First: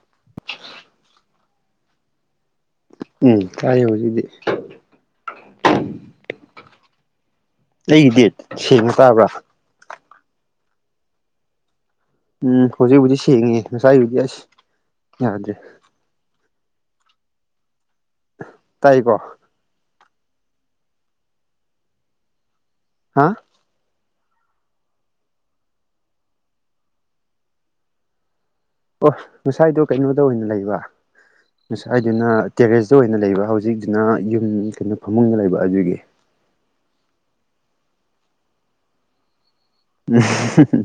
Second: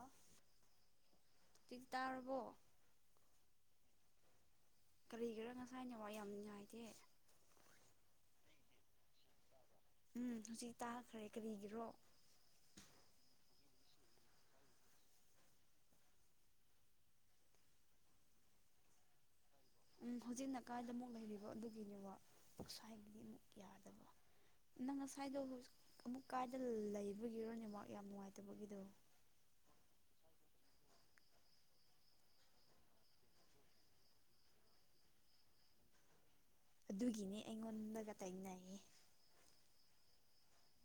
ꯑꯥ ꯇꯤ ꯇꯥꯔꯕꯣ ꯎꯝ ꯇꯥꯏ ꯍꯧꯖꯤꯛꯇꯤ ꯀꯔꯤꯒꯤꯔꯥ ꯉꯁꯥꯏ ꯅꯦꯋꯥꯛ ꯌꯥꯝ ꯅꯨꯡꯉꯥꯏꯇꯦ ꯑꯩꯒꯤꯗꯤ ꯁꯦꯡꯅ ꯇꯥꯕ꯭ꯔꯥ ꯎꯝ ꯍꯧꯖꯤꯛ ꯇꯥꯈ꯭ꯔꯦ ꯀꯔꯤꯒꯤꯔꯣ ꯎꯝ ꯍꯧꯖꯤꯛ ꯍꯧꯖꯤꯛ ꯁꯦꯡꯉꯦ ꯉꯁꯥꯏꯕꯨꯗꯤ ꯑꯁ ꯌꯥꯗ꯭ꯔꯦ ꯇꯥꯏꯕꯣ ꯎꯝ ꯍꯧꯖꯤꯛꯅꯀꯥꯏꯗꯥ ꯑꯃꯨꯛ ꯂꯩꯔꯤꯕ ꯑꯗꯨꯒꯤꯅꯦꯕ ꯑꯁꯋꯥꯏꯒꯤꯗꯤ ꯍꯥ ꯑꯃꯨꯛ ꯌꯥꯗꯕ ꯅꯪ ꯉꯁꯥꯏꯗꯣ ꯍꯧꯖꯤꯛ ꯑꯃꯨꯛ ꯀꯥꯏꯗꯥ ꯂꯩꯕꯒꯤꯔꯣ ꯅꯦꯋꯥꯛ ꯌꯥꯝ ꯅꯨꯡꯉꯥꯏꯇꯕꯒꯤꯗꯣ ꯑꯣ ꯉꯁꯥꯏꯗꯣ ꯀꯩꯅꯣꯗꯥ ꯑꯣꯏꯅ ꯂꯩꯕ ꯉꯁꯥꯏꯗꯨꯅ ꯇꯦꯔꯦꯁꯇꯥ ꯑꯣꯏꯅ ꯂꯩꯕ ꯍꯧꯖꯤꯛꯁꯤꯅ ꯌꯨꯝ ꯀꯩꯅꯣ ꯐꯃꯨꯡꯗꯥ ꯂꯩꯕ ꯑꯗꯨꯒꯤ ꯑꯗꯨꯒꯤꯅꯦ ꯑꯩꯉꯣꯟꯗꯒꯥ ꯇꯥꯏꯅꯩꯌꯦ ꯎꯝ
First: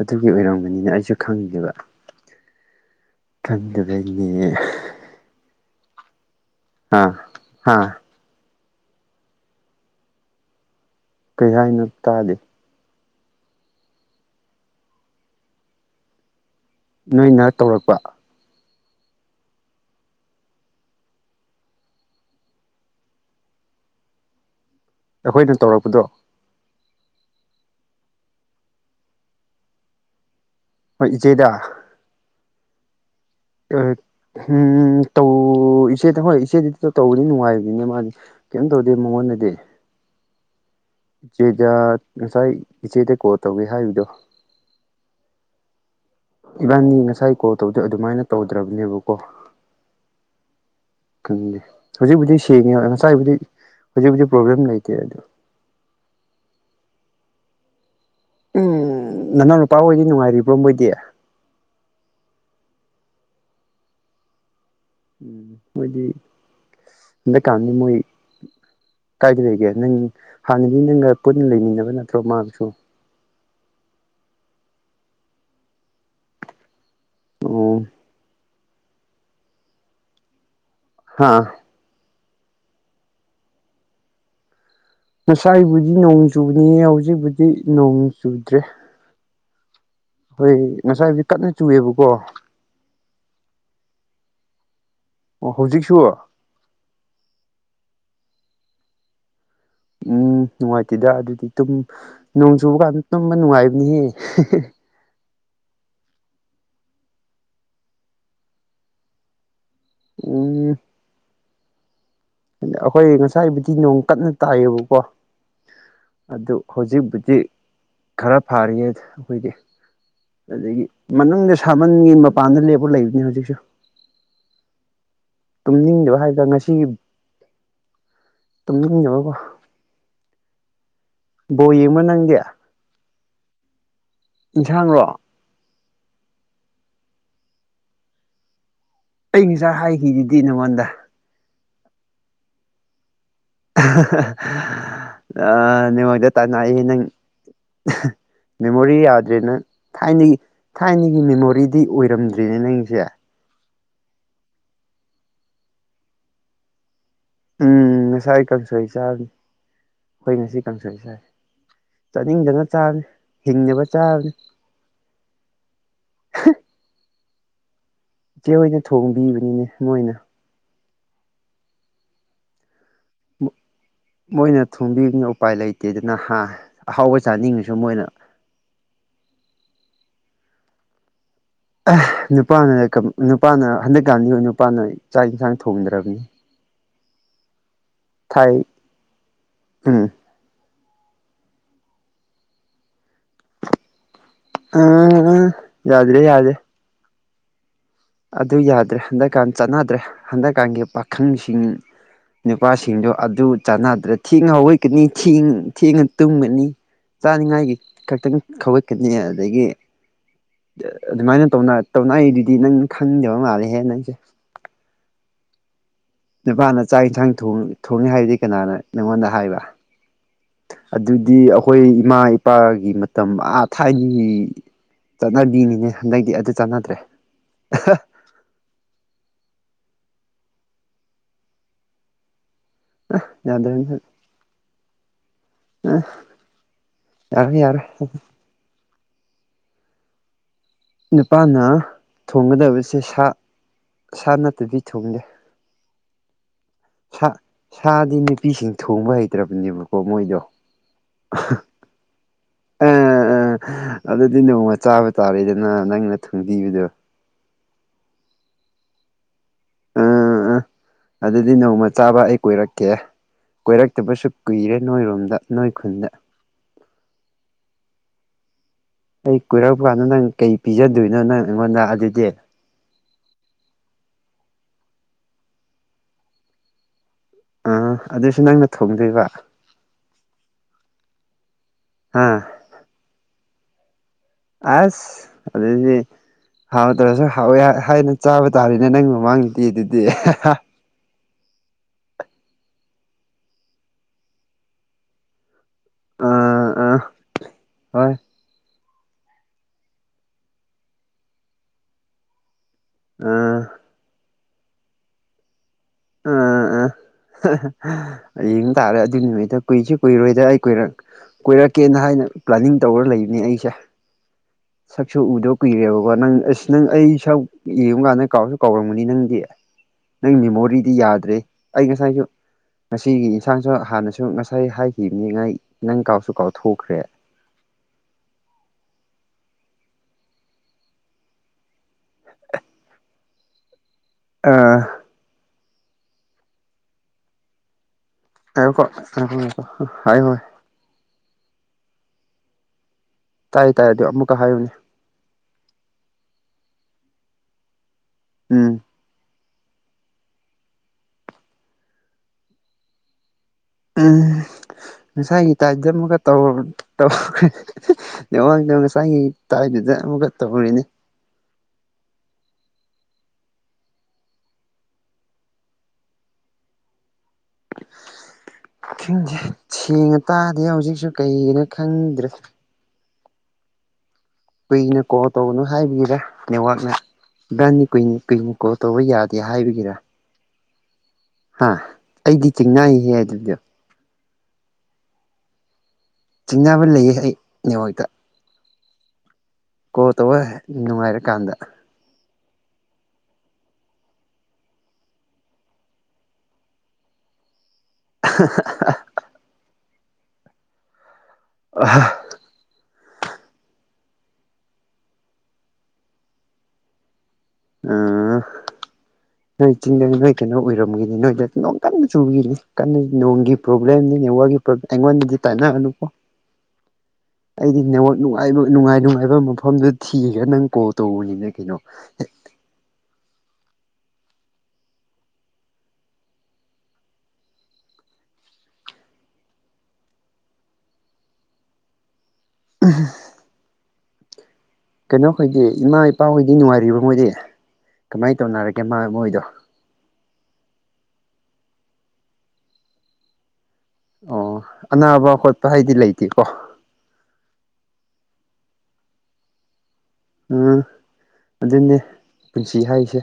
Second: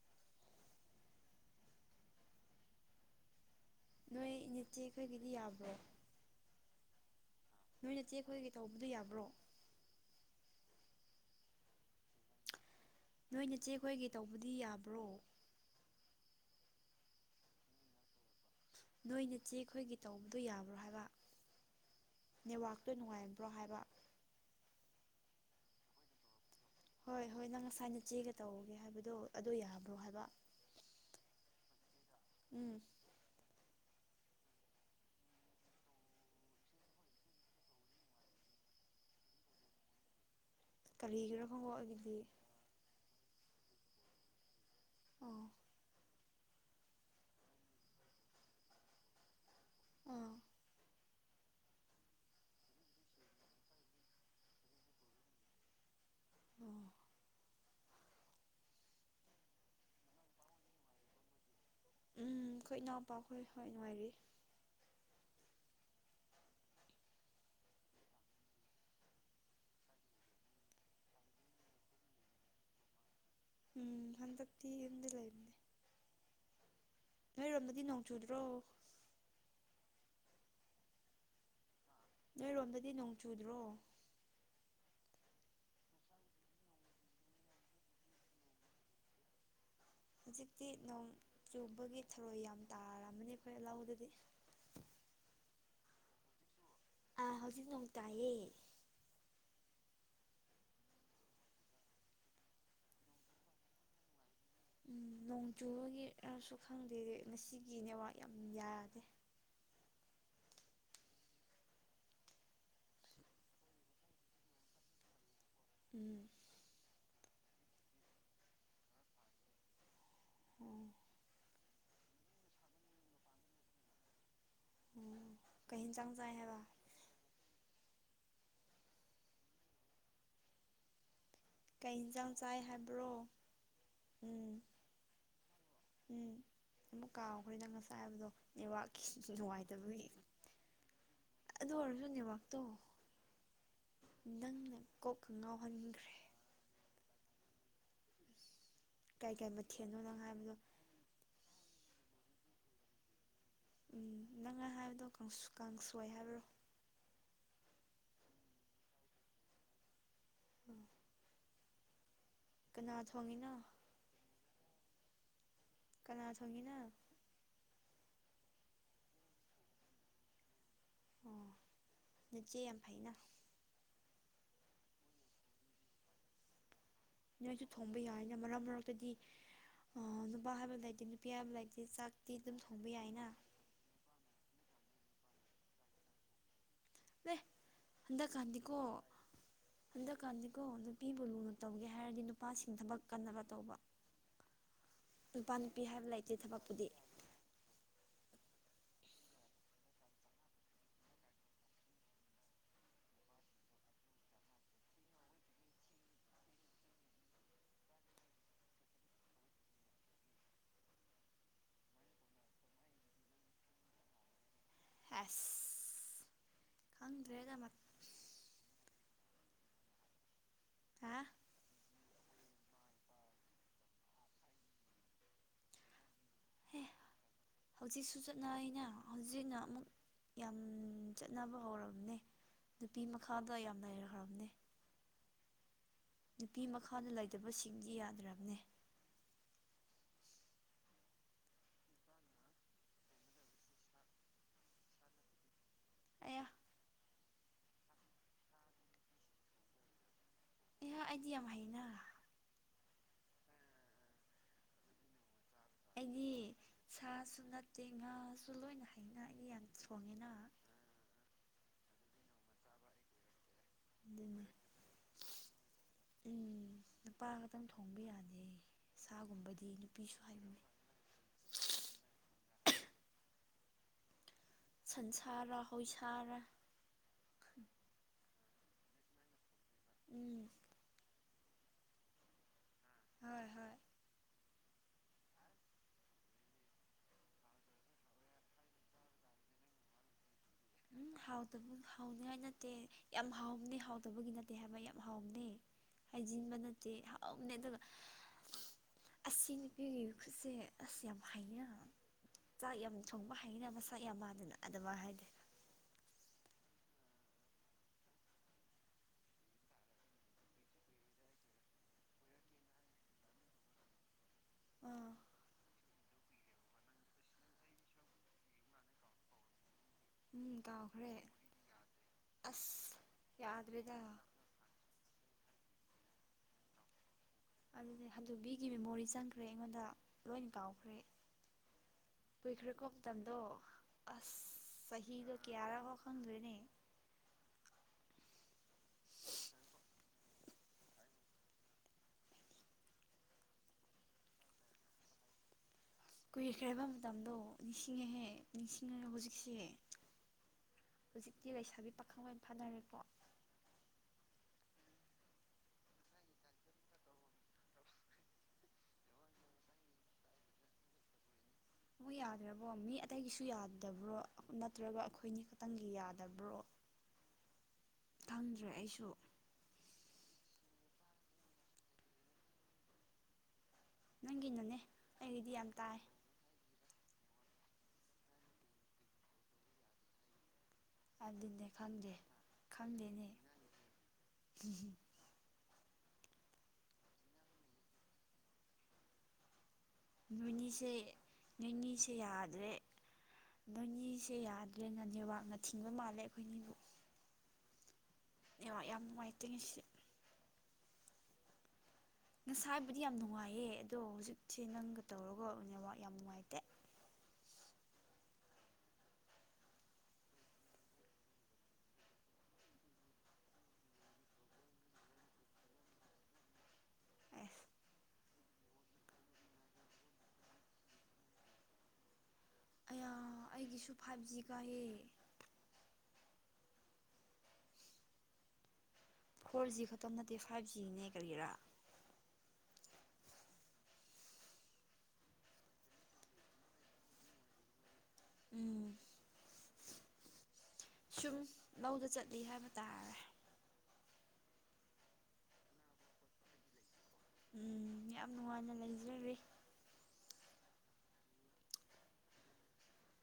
ꯑꯗꯨꯒꯤ ꯑꯣꯏꯔꯝꯒꯥꯅꯤꯅ ꯑꯩꯁꯨ ꯈꯪꯉꯗꯦꯕ [unintelligible] ꯅꯣꯏ ꯅꯥꯆꯦ ꯑꯩꯈꯣꯏꯒꯤꯗꯤ ꯌꯥꯕ꯭ꯔꯣ ꯑꯥ ꯍꯥ ꯏꯆꯦꯈꯣꯏꯒꯤ ꯇꯧꯕꯗꯨ ꯌꯥꯕ꯭ꯔꯣ ꯀꯩ ꯍꯥꯏꯅ ꯇꯥꯗꯦ ꯅꯣꯏꯅ ꯆꯦ ꯈꯈꯣꯏꯒꯤ ꯇꯧꯕꯗꯤ ꯌꯥꯕ꯭ꯔꯣ ꯅꯣꯏꯅ ꯇꯧꯔꯛꯄ ꯅꯣꯏꯅ ꯆꯦ ꯑꯩꯈꯣꯏꯒꯤ ꯇꯧꯕꯗꯣ ꯌꯥꯕ꯭ꯔꯣ ꯍꯥꯏꯕ ꯅꯦꯠꯋꯥꯛꯇꯣ ꯅꯨꯡꯉꯥꯏꯝꯕ꯭ꯔꯣ ꯍꯥꯏꯕ ꯑꯩꯈꯣꯏꯅ ꯇꯧꯔꯛꯄꯗꯣ ꯍꯣꯏ ꯍꯣꯏ ꯅꯪ ꯉꯁꯥꯏꯅ ꯆꯦꯒ ꯇꯧꯒꯦ ꯍꯥꯏꯕꯗꯣ ꯑꯗꯨ ꯌꯥꯕ꯭ꯔꯣ ꯍꯥꯏꯕ ꯍꯣꯏ ꯏꯆꯦꯗ ꯎꯝ ꯑ ꯎꯝ ꯇ ꯑꯣ ꯏꯆꯦꯗ ꯍꯣꯏ ꯏꯆꯦꯗꯗꯤ ꯇꯧꯕꯗꯤ ꯅꯨꯡꯉꯥꯏꯕꯅꯤꯅꯦ ꯃꯥꯗꯤ ꯀꯩꯝ ꯇꯧꯗꯦ ꯃꯉꯣꯟꯗꯗꯤ ꯀꯔꯤꯒꯤꯔ ꯏꯆꯦꯖ ꯈꯪꯕ ꯑꯩꯒꯤꯗꯤ ꯉꯁꯥꯏ ꯏꯆꯦꯗ ꯀꯣꯜ ꯇꯧꯒꯦ ꯍꯥꯏꯕꯗꯣ ꯑꯣ ꯏꯕꯥꯅꯤ ꯉꯁꯥꯏ ꯀꯣꯜ ꯇꯧꯗꯣꯏ ꯑꯗꯨꯃꯥꯏꯅ ꯇꯧꯗ꯭ꯔꯕꯅꯦꯕꯀꯣ ꯑꯥ ꯈꯪꯗꯦ ꯍꯧꯖꯤꯛꯄꯨꯗꯤ ꯁꯦꯡꯉꯤ ꯉꯁꯥꯏꯕꯨꯗꯤ ꯍꯧꯖꯤꯛꯄꯗꯤ ꯄ꯭ꯔꯣꯕ꯭ꯂꯦꯝ ꯂꯩꯇꯦ ꯑꯗꯣ ꯑꯥ ꯎꯝ ꯎ ꯅꯅꯥꯎꯅ ꯅꯨꯄꯥ ꯍꯣꯏꯗꯤ ꯅꯨꯡꯉꯥꯏꯔꯤꯕ꯭ꯔꯣ ꯍꯣꯏꯗꯤ ꯎꯝ ꯑꯩꯣꯏ ꯏꯅꯥꯎꯄꯥꯈꯣꯏ ꯍꯣꯏ ꯅꯨꯡꯉꯥꯏꯔꯤ ꯎꯝ ꯃꯣꯏꯗꯤ ꯍꯟꯗꯛꯀꯥꯟꯗꯤ ꯃꯣꯏ ꯀꯥꯏꯗ ꯂꯩꯒꯦ ꯅꯪ ꯍꯥꯟꯅꯗꯤ ꯅꯪꯒ ꯄꯨꯟꯅ ꯂꯩꯃꯤꯟꯅꯕ ꯅꯠꯇ꯭ꯔꯣ ꯃꯥꯒꯁꯨ ꯎꯝ ꯍꯟꯗꯠꯇꯤ ꯌ ꯂ ꯏꯅꯦ ꯅꯣꯏꯔꯣꯝꯗꯗꯤ ꯑꯣ ꯅꯣꯡ ꯆꯨꯗ꯭ꯔꯣ ꯎꯝ ꯅꯣꯏꯔꯣꯝꯗꯗꯤ ꯅꯣꯡ ꯆꯨꯗ꯭ꯔꯣ ꯉꯁꯥꯏꯕꯨꯗꯤ ꯅꯣꯡ ꯆꯨꯕꯅꯤ ꯍꯧꯖꯤꯛꯕꯨꯗꯤ ꯅꯣꯡ ꯆꯨꯗ꯭ꯔꯦ ꯍꯣꯏ ꯍꯧꯖꯤꯛꯇꯤ ꯅꯣꯡ ꯉꯁꯥꯏꯕꯨꯗꯤ ꯀꯟꯅ ꯆꯨꯕꯒꯤ ꯆꯨꯑꯦꯕꯀꯣ ꯊꯧꯔꯣꯏ ꯌꯥꯝ ꯇꯥꯔꯃꯅꯤ ꯑꯩꯈꯣꯏ ꯂꯥꯎꯗꯗꯤ ꯑꯣ ꯍꯧꯖꯤꯛꯁꯨ ꯑꯥ ꯍꯧꯖꯤꯛ ꯅꯅꯨꯡ ꯇꯥꯏꯌꯦ ꯎꯝ ꯅꯨꯡꯉꯥꯏꯇꯦꯗ ꯑꯗꯨꯗꯤꯨꯝ ꯅꯣꯡ ꯆꯨꯕ ꯀꯥꯟꯗ ꯇꯨꯝꯕ ꯅꯨꯡꯉꯥꯏꯕꯅꯤꯍꯦ ꯎ ꯅꯣꯡ ꯆꯨꯕꯒꯤꯁꯨ ꯈꯪꯗꯦ ꯉꯁꯤꯒꯤꯅꯦꯕ ꯌꯥꯝ ꯌꯥꯗꯦ ꯎꯝ ꯑꯗ ꯑꯩꯈꯣꯏ ꯉꯁꯥꯏꯕꯨꯗꯤ ꯅꯣꯡ ꯀꯟꯅ ꯇꯥꯏꯌꯦꯕꯀꯣ ꯎꯝ ꯑꯗꯨ ꯍꯧꯖꯤꯛꯕꯨꯨꯗꯤ ꯈꯔ ꯐꯔꯤꯌꯦ ꯑꯩꯈꯣꯏꯗꯤ ꯑꯗꯒꯤ ꯑꯣ ꯃꯅꯨꯡꯗ ꯁꯥꯃꯟꯒꯤ ꯃꯄꯥꯟꯗ ꯂꯦꯞꯄ ꯂꯩꯕꯅꯤ ꯍꯧꯖꯤꯛꯁꯨ ꯑꯣ ꯀꯩ ꯌꯦꯟꯁꯥꯡ ꯇꯨꯝꯅꯤꯡꯗꯕ ꯆꯥꯏ ꯍꯥꯏꯗ꯭ꯔ ꯍꯥꯏꯕ ꯉꯁꯤ ꯇꯨꯝꯅꯤꯡ ꯌꯦꯕꯣꯀꯣ ꯕꯣꯜ ꯀꯩ ꯌꯦꯡꯕ꯭ꯔꯥ ꯏꯟꯁꯥꯡ ꯅꯪꯗꯤ ꯆꯥꯏ ꯍꯥꯏꯕ꯭ꯔꯣ ꯎꯝ ꯌꯦꯟꯁꯥꯡꯔꯣ ꯎꯝ ꯑꯃꯨꯛ ꯀꯥꯎꯈ꯭ꯔꯦꯗꯪ ꯉꯁꯥꯏ ꯍꯥꯏꯕꯗꯣ ꯂꯩꯕꯥꯛꯀꯤꯁꯨ ꯑꯩ ꯉꯁꯥꯏ ꯅꯨꯡꯉꯥꯏꯇꯕꯒꯤ ꯍꯥꯏꯈꯤꯗꯨꯗꯤ ꯅꯉꯣꯟꯗ ꯑꯗꯣ ꯑꯣꯔꯖꯨ ꯅꯦꯋꯥꯛꯛꯇꯣ ꯅꯪꯅ ꯀꯣꯛꯀ ꯉꯥꯎꯍꯟꯈ꯭ꯔꯦ ꯇꯅꯥꯑ ꯅꯪ ꯃꯦꯃꯣꯔꯤ ꯀꯩ ꯌꯥꯎꯗ꯭ꯔꯦ ꯀꯩ ꯅꯪ ꯃꯊꯦꯜꯅꯣ ꯅꯪ ꯊꯥꯏꯅꯒꯤ ꯍꯥꯏꯕꯗꯣ ꯊꯥꯏꯅꯒꯤ ꯃꯦꯃꯣꯔꯤꯗꯤ ꯑꯣꯏꯔꯝꯗ꯭ꯔꯤꯅꯦ ꯅꯪꯁꯦ ꯎꯝ ꯅꯪꯅ ꯍꯥꯏꯕꯗꯣ ꯀꯥꯡꯁꯣꯏ ꯍꯥꯏꯕ꯭ꯔꯣ ꯎꯝ ꯉꯁꯥꯏ ꯀꯥꯡꯁꯣꯏ ꯆꯥꯕꯅꯤ ꯑꯩꯈꯣꯏ ꯉꯁꯤ ꯀꯥꯡꯁꯣꯏ ꯆꯥꯔꯤ ꯆꯥꯅꯤꯡꯗꯅ ꯀꯅꯥ ꯆꯥꯔꯅꯤ ꯊꯣꯡꯉꯤꯅꯣ ꯍꯤꯡꯅꯕ ꯆꯥꯔꯅꯤ ꯀꯅꯥ ꯊꯪꯉꯤꯅ ꯏꯆꯦ ꯍꯣꯏꯅ ꯊꯣꯡꯕꯤꯕꯅꯤꯅꯦ ꯃꯣꯏꯅ ꯑꯣ ꯅꯠꯆꯦ ꯌꯥꯝ ꯐꯩꯩꯅ ꯃꯣꯏꯅ ꯊꯣꯝꯕꯤꯕꯅ ꯎꯄꯥꯏ ꯂꯩꯇꯦꯗꯅ ꯍꯥ ꯑꯍꯥꯎꯕ ꯅꯣꯏꯁꯨ ꯆꯥꯅꯤꯡꯉꯁꯨ ꯊꯣꯡꯕ ꯃꯣꯏꯅ ꯌꯥꯏꯅ ꯃꯔꯛ ꯃꯔꯛꯇꯗꯤ ꯅꯨꯄꯥ ꯍꯥꯏꯕ ꯂꯩꯇꯦ ꯅꯨꯄꯤ ꯍꯥꯏꯕ ꯂꯩꯇꯦ ꯆꯥꯛꯇꯤ ꯑꯗꯨꯝ ꯅꯨꯄꯥꯅ ꯊꯣꯡꯕ ꯌꯥꯏꯅ ꯅꯨꯄꯥꯅ ꯍꯟꯗꯛꯀꯥꯟꯗꯤ ꯅꯨꯄꯥꯅ ꯆꯥꯛ ꯏꯟꯁꯥꯡ ꯊꯣꯡꯗ꯭ꯔꯕꯅꯤ ꯑꯦꯦ ꯍꯟꯗ ꯊꯥꯏ ꯀꯥꯟꯗꯤꯀꯣ ꯎꯝ ꯍꯟꯗ ꯀꯥꯟꯗꯤꯀꯣ ꯅꯨꯄꯤꯕꯨ ꯂꯨꯅ ꯇꯧꯒꯦ ꯍꯥꯏꯔꯗꯤ ꯅꯨꯄꯥꯁꯤꯡ ꯊꯕꯛ ꯀꯟꯅꯕ ꯇꯧꯕ ꯑꯥ ꯅꯨꯄꯥ ꯅꯨꯄꯤ ꯍꯥꯏꯕ ꯌꯥꯗ꯭ꯔꯦ ꯂꯩꯇꯦ ꯌꯥꯗ꯭ꯔꯦ ꯊꯕꯛꯄꯨꯗꯤ ꯑꯗꯨ ꯌꯥꯗ꯭ꯔꯦ ꯍꯟꯗꯛꯀꯥꯟ ꯆꯠꯅꯗ꯭ꯔꯦ ꯍꯟꯗꯛꯀꯥꯟꯒꯤ ꯄꯥꯈꯪꯁꯤꯡ ꯅꯨꯄꯥꯁꯤꯡꯗꯣ ꯑꯗꯨ ꯆꯥꯟꯅꯗ꯭ꯔ ꯊꯦꯡꯉ ꯍꯧꯏꯀꯅꯤ ꯊꯦꯡꯉ ꯇꯨꯝꯒꯅꯤ ꯆꯥꯅꯤꯉꯥꯏꯒꯤ ꯈꯛꯇꯪ ꯈꯒꯠꯀꯅꯤ ꯑꯗꯒꯤ ꯑꯗꯨꯃꯥꯏꯅ ꯇ ꯇꯧꯅꯏꯗꯨꯗꯤ ꯅꯪ ꯈꯪꯗꯕ ꯃꯥꯜꯂꯦꯍꯦ ꯅꯪꯁꯦ ꯑꯁ ꯅꯨꯄꯥꯅ ꯆꯥꯛ ꯌꯦꯟꯁꯥꯡ ꯊꯣꯡꯏꯤ ꯍꯥꯏꯕꯗꯤ ꯀꯅꯥꯅ ꯅꯪꯉꯣꯟꯗ ꯍꯥꯏꯕ ꯍꯥ ꯑꯗꯨꯗꯤ ꯑꯩꯈꯣꯏ ꯏꯃꯥ ꯏꯄꯥꯒꯤ ꯃꯇꯝ ꯑꯥ ꯊꯥꯏꯅ ꯆꯠꯅꯕꯤꯅꯤꯅꯦ ꯍꯟꯗꯛꯇꯗꯤ ꯑꯗꯨ ꯍꯦ ꯆꯠꯅꯗ꯭ꯔꯦ ꯍꯧꯖꯤꯛꯁꯨ ꯆꯠꯅꯩꯩꯅ ꯍꯧꯖꯤꯛꯅ ꯑꯃꯨꯛ ꯌꯥꯝ ꯆꯠꯅꯕ ꯍꯧꯔꯕꯝꯅꯦ ꯅꯨꯄꯤ ꯃꯈꯥꯗꯣ ꯌꯥꯗ꯭ꯔꯦ ꯌꯥꯝ ꯂꯩꯈ꯭ꯔꯕꯅꯦ ꯑ ꯅꯨꯄꯤ ꯃꯈꯥꯗ ꯂꯩꯇꯕꯁꯤꯡꯗꯤ ꯌꯥꯗ꯭ꯔꯕꯅꯦ ꯅꯨꯄꯥꯅ ꯊꯣꯡꯒꯗꯕꯁꯦ ꯁꯥ ꯁꯥ ꯅꯠꯇꯗꯤ ꯊꯣꯡꯗꯦ ꯑꯌꯥ ꯁꯥ ꯁꯥꯗꯤ ꯅꯨꯄꯤꯁꯤꯡ ꯊꯣꯡꯕ ꯍꯩꯇ꯭ꯔꯕꯅꯦꯕꯀꯣ ꯃꯣꯏꯗꯣ ꯑꯦꯍ ꯑꯩꯗꯤ ꯌꯥꯝ ꯍꯩꯅ ꯑ ꯑꯗꯨꯗꯤ ꯅꯣꯡꯃ ꯆꯥꯕ ꯇꯥꯔꯦꯗ ꯑꯩꯒꯤ ꯁꯥꯁꯨ ꯅꯠꯇꯦ ꯉꯥꯁꯨ ꯂꯣꯏꯅ ꯍꯩꯅ ꯑꯩꯅ ꯌꯥꯝ ꯁꯣꯡꯉꯦꯅ ꯑꯥ ꯑꯥ ꯑꯗꯨꯗꯤ ꯅꯣꯡꯃ ꯆꯥꯕ ꯑꯩ ꯀꯣꯏꯔꯛꯀꯦ ꯀꯣꯏꯔꯛꯇꯕꯁꯨ ꯑꯗꯨꯅꯦ ꯀꯨꯏꯔꯦ ꯅꯣꯏꯔꯣꯝꯗ ꯅꯣꯏ ꯈꯨꯟꯗ ꯅꯨꯄꯥ ꯈꯛꯇꯪ ꯊꯣꯡꯕ ꯌꯥꯗꯦ ꯑꯩ ꯁꯥꯒꯨꯝꯕꯗꯤ ꯀꯨꯏꯔꯛꯄ ꯀꯥꯟꯗ ꯅꯨꯄꯤꯁꯨ ꯅꯪ ꯀꯩ ꯍꯩꯕꯅꯦ ꯄꯤꯖꯗꯣꯏꯅꯣ ꯅꯪ ꯑꯩꯉꯣꯟꯗ ꯑꯗꯨꯗꯤ ꯁꯟꯁꯥꯔ ꯍꯣꯏ ꯁꯥꯔꯥ ꯑꯥ ꯑꯗꯨꯏꯁꯨ ꯅꯪꯅ ꯊꯣꯡꯗꯣꯏꯕ ꯎꯝ ꯍꯥꯥ ꯍꯣꯏ ꯍꯣꯏ ꯑꯁ ꯑꯗꯨꯗꯗꯤ ꯍꯥꯎꯗ꯭ꯔꯁꯨ ꯍꯥꯎꯋꯦ ꯍꯥꯏꯅ ꯆꯥꯕ ꯇꯥꯔꯤꯅꯦ ꯅꯪꯒꯤ ꯃꯃꯥꯡꯗꯗꯤ ꯑꯗꯨꯗꯤ ꯎꯝ ꯍꯥꯎꯗꯕ ꯍꯥꯎꯅꯤꯡꯉꯥꯏ ꯅꯠꯇꯦ ꯌꯥꯝ ꯍꯥꯎꯅꯤ ꯍꯥꯎꯗꯕꯒꯤ ꯅꯠꯇꯦ ꯍꯥꯏꯕ ꯌꯥꯝ ꯍꯥꯎꯅꯤ ꯍꯩꯖꯤꯟꯕ ꯑꯥ ꯅꯠꯇꯦ ꯑꯥ ꯍꯥꯎꯅꯦ ꯑꯗꯨꯒ ꯍꯣꯏ ꯑꯁꯤꯁꯤꯅꯄꯤ ꯈꯨꯁꯦ ꯑꯁꯤꯁꯤ ꯌꯥꯝ ꯍꯥꯏꯩ ꯆꯥꯛ ꯌꯥꯝ ꯊꯣꯡꯕ ꯑꯥ ꯍꯩꯅ ꯃꯁꯥꯛ ꯌꯥꯝ ꯃꯥꯥꯟꯗꯅ ꯑꯗꯨꯃꯥꯏꯅ ꯍꯥꯏꯗꯤ ꯎꯝ ꯎ ꯍꯌꯦꯡ ꯇꯥꯔꯦ ꯑꯗꯨꯏ ꯅꯨꯃꯤꯠꯇ ꯀꯨꯏꯁꯤ ꯀꯨꯏꯔꯣꯏꯗ ꯑꯩ ꯀꯨꯏꯔꯛ ꯀꯣꯏꯔꯛꯀꯦꯅ ꯍꯥꯏꯅ ꯄ꯭ꯂꯥꯅꯤꯡ ꯇꯧꯔ ꯂꯩꯕꯅꯤ ꯑꯩꯁꯦ ꯑꯥ ꯁꯛꯁꯨ ꯎꯗꯧ ꯀꯨꯏꯔꯦꯕꯀꯣ ꯅꯪ ꯑꯁ ꯅꯪ ꯑꯩ ꯁꯛ ꯌꯦꯡꯨꯕ ꯀꯥꯟꯗ ꯀꯥꯎꯁꯨ ꯀꯥꯎꯔꯝꯃꯅꯤ ꯅꯪꯗꯤ [unintelligible] ꯎꯝ ꯇꯥꯎ ꯃꯦꯃꯣꯔꯤꯗꯤ ꯌꯥꯗ꯭ꯔꯦ ꯑꯩ ꯉꯁꯥꯏꯁꯨ ꯉꯁꯤꯒꯤ ꯌꯦꯟꯁꯥꯡꯁꯨ ꯌꯥꯗ꯭ꯔꯦꯗ ꯍꯥꯟꯅꯁꯨ ꯉꯁꯥꯏ ꯍꯥꯏꯈꯤꯕꯅꯤ ꯉꯥꯏ ꯅꯪ ꯀꯥꯎꯁꯨ ꯀꯥꯎꯊꯣꯛꯈ꯭ꯔꯦ ꯑꯗꯨꯗꯤ ꯍꯝꯖꯕꯤꯒꯤ ꯃꯦꯃꯣꯔꯤ ꯆꯪꯈ꯭ꯔꯦ ꯑꯩꯉꯣꯟꯗ ꯂꯣꯏꯅ ꯀꯥꯎꯈ꯭ꯔꯦ ꯀꯨꯏꯈ꯭ꯔꯦꯀꯣ ꯃꯇꯝꯗꯣ ꯑꯁ ꯑꯥ ꯆꯍꯤꯗꯣ ꯀꯌꯥꯔꯥꯒꯥꯎ ꯈꯪꯗ꯭ꯔꯣꯏꯅꯦ ꯑ ꯀꯣ ꯍꯣꯏꯣ ꯍꯥꯏ ꯍꯣꯏ ꯇꯥꯏꯌꯦ ꯇꯥꯏ ꯑꯗꯨ ꯑꯃꯨꯛꯀ ꯍꯥꯏꯌꯨꯅꯦ ꯀꯨꯏꯈ꯭ꯔꯦꯕ ꯃꯇꯝꯗꯣ ꯅꯤꯡꯁꯤꯡꯉꯦꯍꯦ ꯎꯝ ꯅꯤꯡꯁꯤꯡꯉꯥꯒ ꯍꯧꯖꯤꯛꯁꯦ ꯍꯧꯖꯤꯛꯇꯤ ꯂꯩꯁꯥꯕꯤ ꯄꯥꯈꯪ ꯂꯣꯏ ꯐꯥꯅꯔꯦꯀꯣ ꯎꯝ ꯉꯁꯥꯏꯒꯤ ꯇꯥꯏꯞꯇ ꯑꯃꯒ ꯇꯔ ꯇꯧꯈ꯭ꯔꯦ ꯅꯦꯠꯌꯥꯛꯇꯣ ꯉꯁꯥꯏꯒꯤ ꯇꯥꯏꯗꯨꯗ ꯑꯃꯨꯛꯀ ꯇꯧꯔꯤꯅꯦ ꯑꯃꯨꯛ ꯌꯥꯗ꯭ꯔꯕꯣ ꯃꯤ ꯑꯇꯩꯒꯤꯁꯨ ꯌꯥꯗꯕ꯭ꯔꯣ ꯅꯠꯇ꯭ꯔꯒ ꯑꯩꯈꯣꯏꯅꯤ ꯈꯛꯇꯪꯒꯤ ꯌꯥꯗꯕ꯭ꯔꯣ [inaudible] ꯈꯪꯗ꯭ꯔꯦ ꯑꯩꯁꯨ ꯈꯪꯗꯦ ꯁꯦꯡꯅ ꯇꯥꯗꯦ ꯍꯧꯖꯤꯛꯁꯨ ꯀꯩꯒꯤꯅꯣ ꯈꯪꯗ꯭ꯔꯦ ꯅꯪꯒꯤꯅꯅꯦ ꯀꯨꯏꯅ ꯀꯣꯜ ꯑꯩꯒꯤꯗꯤ ꯇꯧꯒꯅꯨ ꯌꯥꯝ ꯇꯥꯏ ꯍꯥꯏꯕꯤꯔ ꯅꯦꯠꯋꯥꯛꯁꯦ ꯏꯕꯥꯅꯤ ꯀꯨꯏ ꯀꯨꯏꯅ ꯀꯣꯜ ꯇꯧꯕ ꯌꯥꯗꯦ ꯍꯥꯏꯕꯒꯤꯔ ꯑꯗꯨꯅꯦ ꯍꯥ ꯈꯪꯗꯦ ꯑꯩꯗꯤ ꯆꯤꯡꯅꯩꯍꯦ ꯈꯪꯗꯦꯅꯦ ꯑꯗꯨꯗꯤ [unintelligible] ꯆꯤꯡꯅꯕ ꯂꯩꯌꯦ ꯑꯩ ꯅꯦꯋꯣꯛꯇ ꯇꯧꯕ ꯅꯣꯏꯅꯤꯁꯦ ꯅꯨꯡꯉꯥꯏꯔꯀꯥꯟꯗ ꯅꯣꯏꯅꯤꯁꯦ ꯌꯥꯗ꯭ꯔꯦ ꯅꯣꯏꯅꯤꯁꯦ ꯌꯥꯗ꯭ꯔꯦꯅ ꯅꯦꯠꯋꯥꯛꯅ ꯊꯤꯡꯕ ꯃꯥꯜꯂꯦ ꯑꯩꯈꯣꯏꯅꯤꯕꯨ ꯅꯦꯠꯋꯥꯛ ꯌꯥꯝ ꯅꯨꯡꯉꯥꯏꯇꯦ ꯉꯁꯤ [unintelligible] ꯉꯁꯥꯏꯕꯨꯗꯤ ꯌꯥꯝ ꯅꯨꯡꯉꯥꯏꯌꯦ ꯑꯗꯣ ꯍꯧꯖꯤꯛꯁꯦ ꯅꯪꯒ ꯇꯧꯔꯒ ꯅꯦꯋꯥꯛ ꯌꯥꯝ ꯅꯨꯡꯉꯥꯏꯇꯦ ꯎꯝ ꯅꯣꯏ ꯆꯤꯡꯗ ꯅꯣꯏ ꯀꯩꯅꯣ ꯑꯣꯏꯔꯝꯒꯤꯅꯤ ꯅꯣꯏꯗ ꯅꯣꯡ ꯀꯟꯅ ꯆꯨꯒꯤꯝꯅꯤ ꯀꯟꯅ ꯅꯣꯡꯒꯤ ꯄ꯭ꯔꯣꯕ꯭ꯂꯦꯝꯅꯤ ꯅꯦꯠꯋꯥꯛ ꯑꯩꯉꯣꯟꯗꯗꯤ ꯇꯥꯏꯅꯒꯅꯨꯀꯣ ꯑꯦ ꯑꯩꯗꯤ ꯅꯦꯠꯋꯥꯛ ꯅꯨꯡꯉꯥꯕ ꯅꯨꯡꯉꯥꯏ ꯅꯨꯡꯉꯥꯏꯕ ꯃꯐꯝꯗ ꯊꯤꯔꯒ ꯅꯪ ꯀꯣꯜ ꯇꯧꯕꯅꯤꯅꯦ ꯀꯩꯅꯣ ꯑꯩꯌꯥ ꯑꯩꯒꯤꯁꯨ ꯐꯥꯏꯚ ꯖꯤ ꯀꯥꯏꯌꯦ ꯐꯣꯔ ꯖꯤ ꯈꯛꯇꯝ ꯅꯠꯇꯦ ꯐꯥꯏꯚ ꯖꯤꯅꯦ ꯀꯔꯤꯔꯥ [unintelligible] ꯀꯩꯅꯣꯈꯣꯏꯗꯤ ꯏꯃꯥ ꯏꯄꯥꯍꯣꯏꯗꯤ ꯅꯨꯡꯉꯥꯏꯔꯤꯕ ꯃꯣꯏꯗꯤ ꯀꯃꯥꯏ ꯇꯧꯅꯔꯒꯦ ꯎꯝ ꯃꯥ ꯃꯣꯏꯗꯣ ꯁꯨꯝ ꯂꯧꯗ ꯆꯠꯂꯤ ꯍꯥꯏꯕ ꯇꯥꯔꯦ ꯑꯣ ꯑꯅꯥꯕ ꯈꯣꯠꯄ ꯍꯥꯏꯗꯤ ꯂꯩꯇꯦꯀꯣ ꯎꯝ ꯌꯥꯝ ꯅꯨꯡꯉꯥꯏꯅ ꯂꯩꯖꯔꯤ ꯎꯝ ꯑꯗꯨꯅꯦ ꯄꯨꯟꯁꯤ ꯍꯥꯏꯁꯦ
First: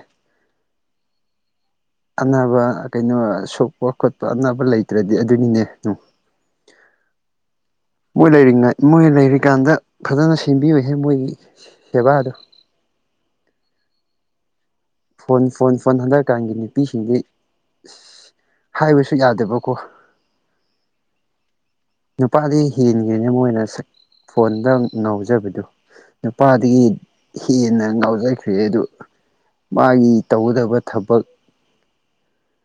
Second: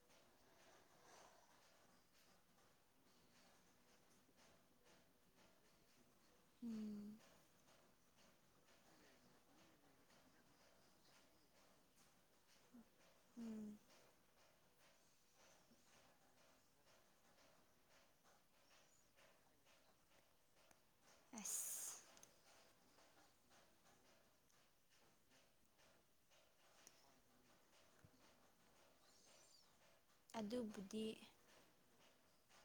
ꯑꯅꯥꯕ ꯀꯩꯅꯣ ꯁꯣꯛꯄ ꯈꯣꯠꯄ ꯑꯅꯥꯕ ꯂꯩꯇ꯭ꯔꯗꯤ ꯑꯗꯨꯅꯤꯅꯦ ꯎꯝ ꯃꯣꯏ ꯂꯩꯔꯤꯉꯥꯏ ꯃꯣꯏ ꯂꯩꯔꯤꯀꯥꯟꯗ ꯐꯖꯅ ꯁꯦꯝꯕꯤꯌꯣꯏꯍꯦ ꯃꯣꯏꯒꯤ ꯁꯦꯕꯥꯗꯣ ꯎꯝ ꯐꯣꯟ ꯐꯣꯟ ꯐꯣꯟ ꯍꯟꯗꯛꯀꯥꯟꯒꯤ ꯅꯨꯄꯤꯁꯤꯡꯗꯤ ꯑꯁ ꯍꯥꯏꯕꯁꯨ ꯌꯥꯗꯦꯕꯀꯣ ꯑꯁ ꯅꯨꯄꯥꯗꯤ ꯍꯦꯟꯒꯦꯅꯦ ꯃꯣꯏꯅ ꯐꯣꯟꯗ ꯉꯥꯎꯖꯕꯗꯨ ꯅꯨꯄꯥꯗꯒꯤ ꯍꯦꯟꯅ ꯉꯥꯎꯖꯈ꯭ꯔꯦ ꯑꯗꯨ ꯃꯥꯒꯤ ꯇꯧꯒꯗꯕ ꯑꯗꯨꯕꯨꯗꯤ ꯊꯕꯛ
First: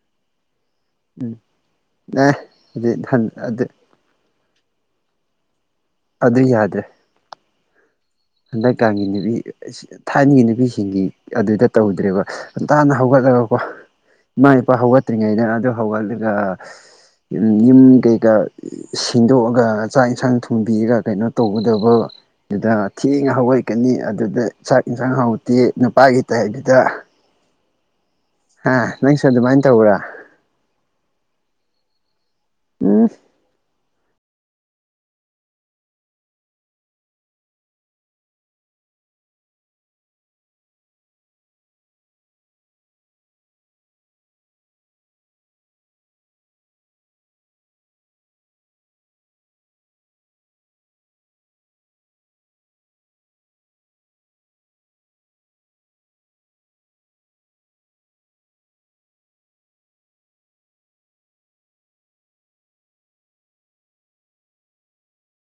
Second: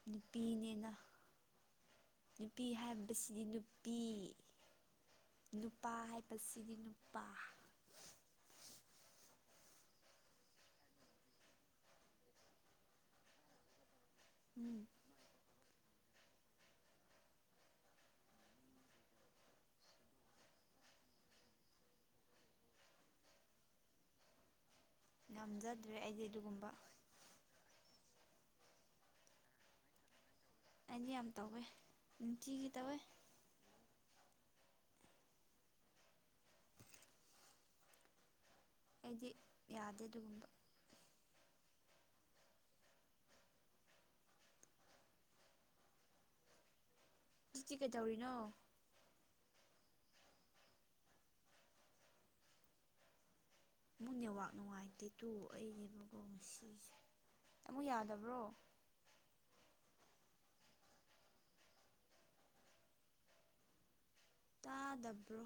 ꯅꯨꯄꯤꯅꯦꯅ ꯑꯦ ꯅꯨꯄꯤ ꯍꯥꯏꯕꯁꯤꯗꯤ ꯅꯨ ꯑꯗꯨ ꯄꯤ ꯅꯨꯄꯥ ꯑꯗꯨ ꯍꯥꯏꯕꯁꯤꯗꯤ ꯅꯨꯄꯥ ꯍꯟꯗꯛꯀꯟꯒꯤ ꯅꯨꯄꯤ ꯊꯥꯏꯅꯒꯤ ꯅꯨꯄꯤꯁꯤꯡꯒꯤ ꯑꯗꯨꯗ ꯇꯧꯗ꯭ꯔꯦꯕ ꯉꯟꯇꯥꯅ ꯍꯧꯒꯠꯂꯒꯀꯣ ꯏꯃꯥ ꯏꯄꯥ ꯎꯝ ꯍꯧꯒꯠꯇ꯭ꯔꯤꯉꯩꯗ ꯑꯗꯨ ꯍꯧꯒꯠꯂꯒ ꯌꯨꯝ ꯀꯩꯀꯥ ꯁꯤꯟꯗꯣꯛꯑꯒ ꯆꯥꯛ ꯏꯟꯁꯥꯡ ꯊꯣꯡꯕꯤꯔꯒ ꯀꯩꯅꯣ ꯇꯧꯒꯗꯕꯗꯨꯗ ꯊꯦꯡꯉꯥ ꯍꯧꯒꯠꯀꯅꯤ ꯑꯗꯨꯗ ꯆꯥꯛ ꯏꯟꯁꯥꯡ ꯍꯥꯎꯇꯦ ꯉꯝꯖꯗ꯭ꯔꯦ ꯅꯨꯄꯥꯒꯤ ꯑꯩꯗꯤ ꯑꯗꯨꯒꯨꯝꯕ ꯇꯥꯏꯗꯨꯗ ꯍꯥ ꯅꯪꯁꯨ ꯑꯗꯨꯃꯥꯏꯅ ꯇꯧꯕ꯭ꯔꯥ ꯑꯩꯗꯤ ꯌꯥꯝ ꯇꯧꯋꯦ ꯅꯨꯡꯇꯤꯒꯤ ꯇꯧꯋꯦ ꯎꯝ ꯑꯩꯗꯤ ꯌꯥꯗꯦ ꯑꯗꯨꯒꯨꯝꯕ ꯖꯤꯛꯇꯤ ꯀꯩꯗꯧꯔꯤꯅꯣ ꯃꯨꯛ ꯅꯦꯋꯥꯛ ꯅꯨꯡꯉꯥꯏꯇꯦ ꯇꯨ ꯑꯩꯅꯦꯕꯀꯣ ꯉꯁꯤꯁꯦ ꯑꯃꯥꯃꯨꯛ ꯌꯥꯗꯕ꯭ꯔꯣ ꯇꯥꯗꯕ꯭ꯔꯣ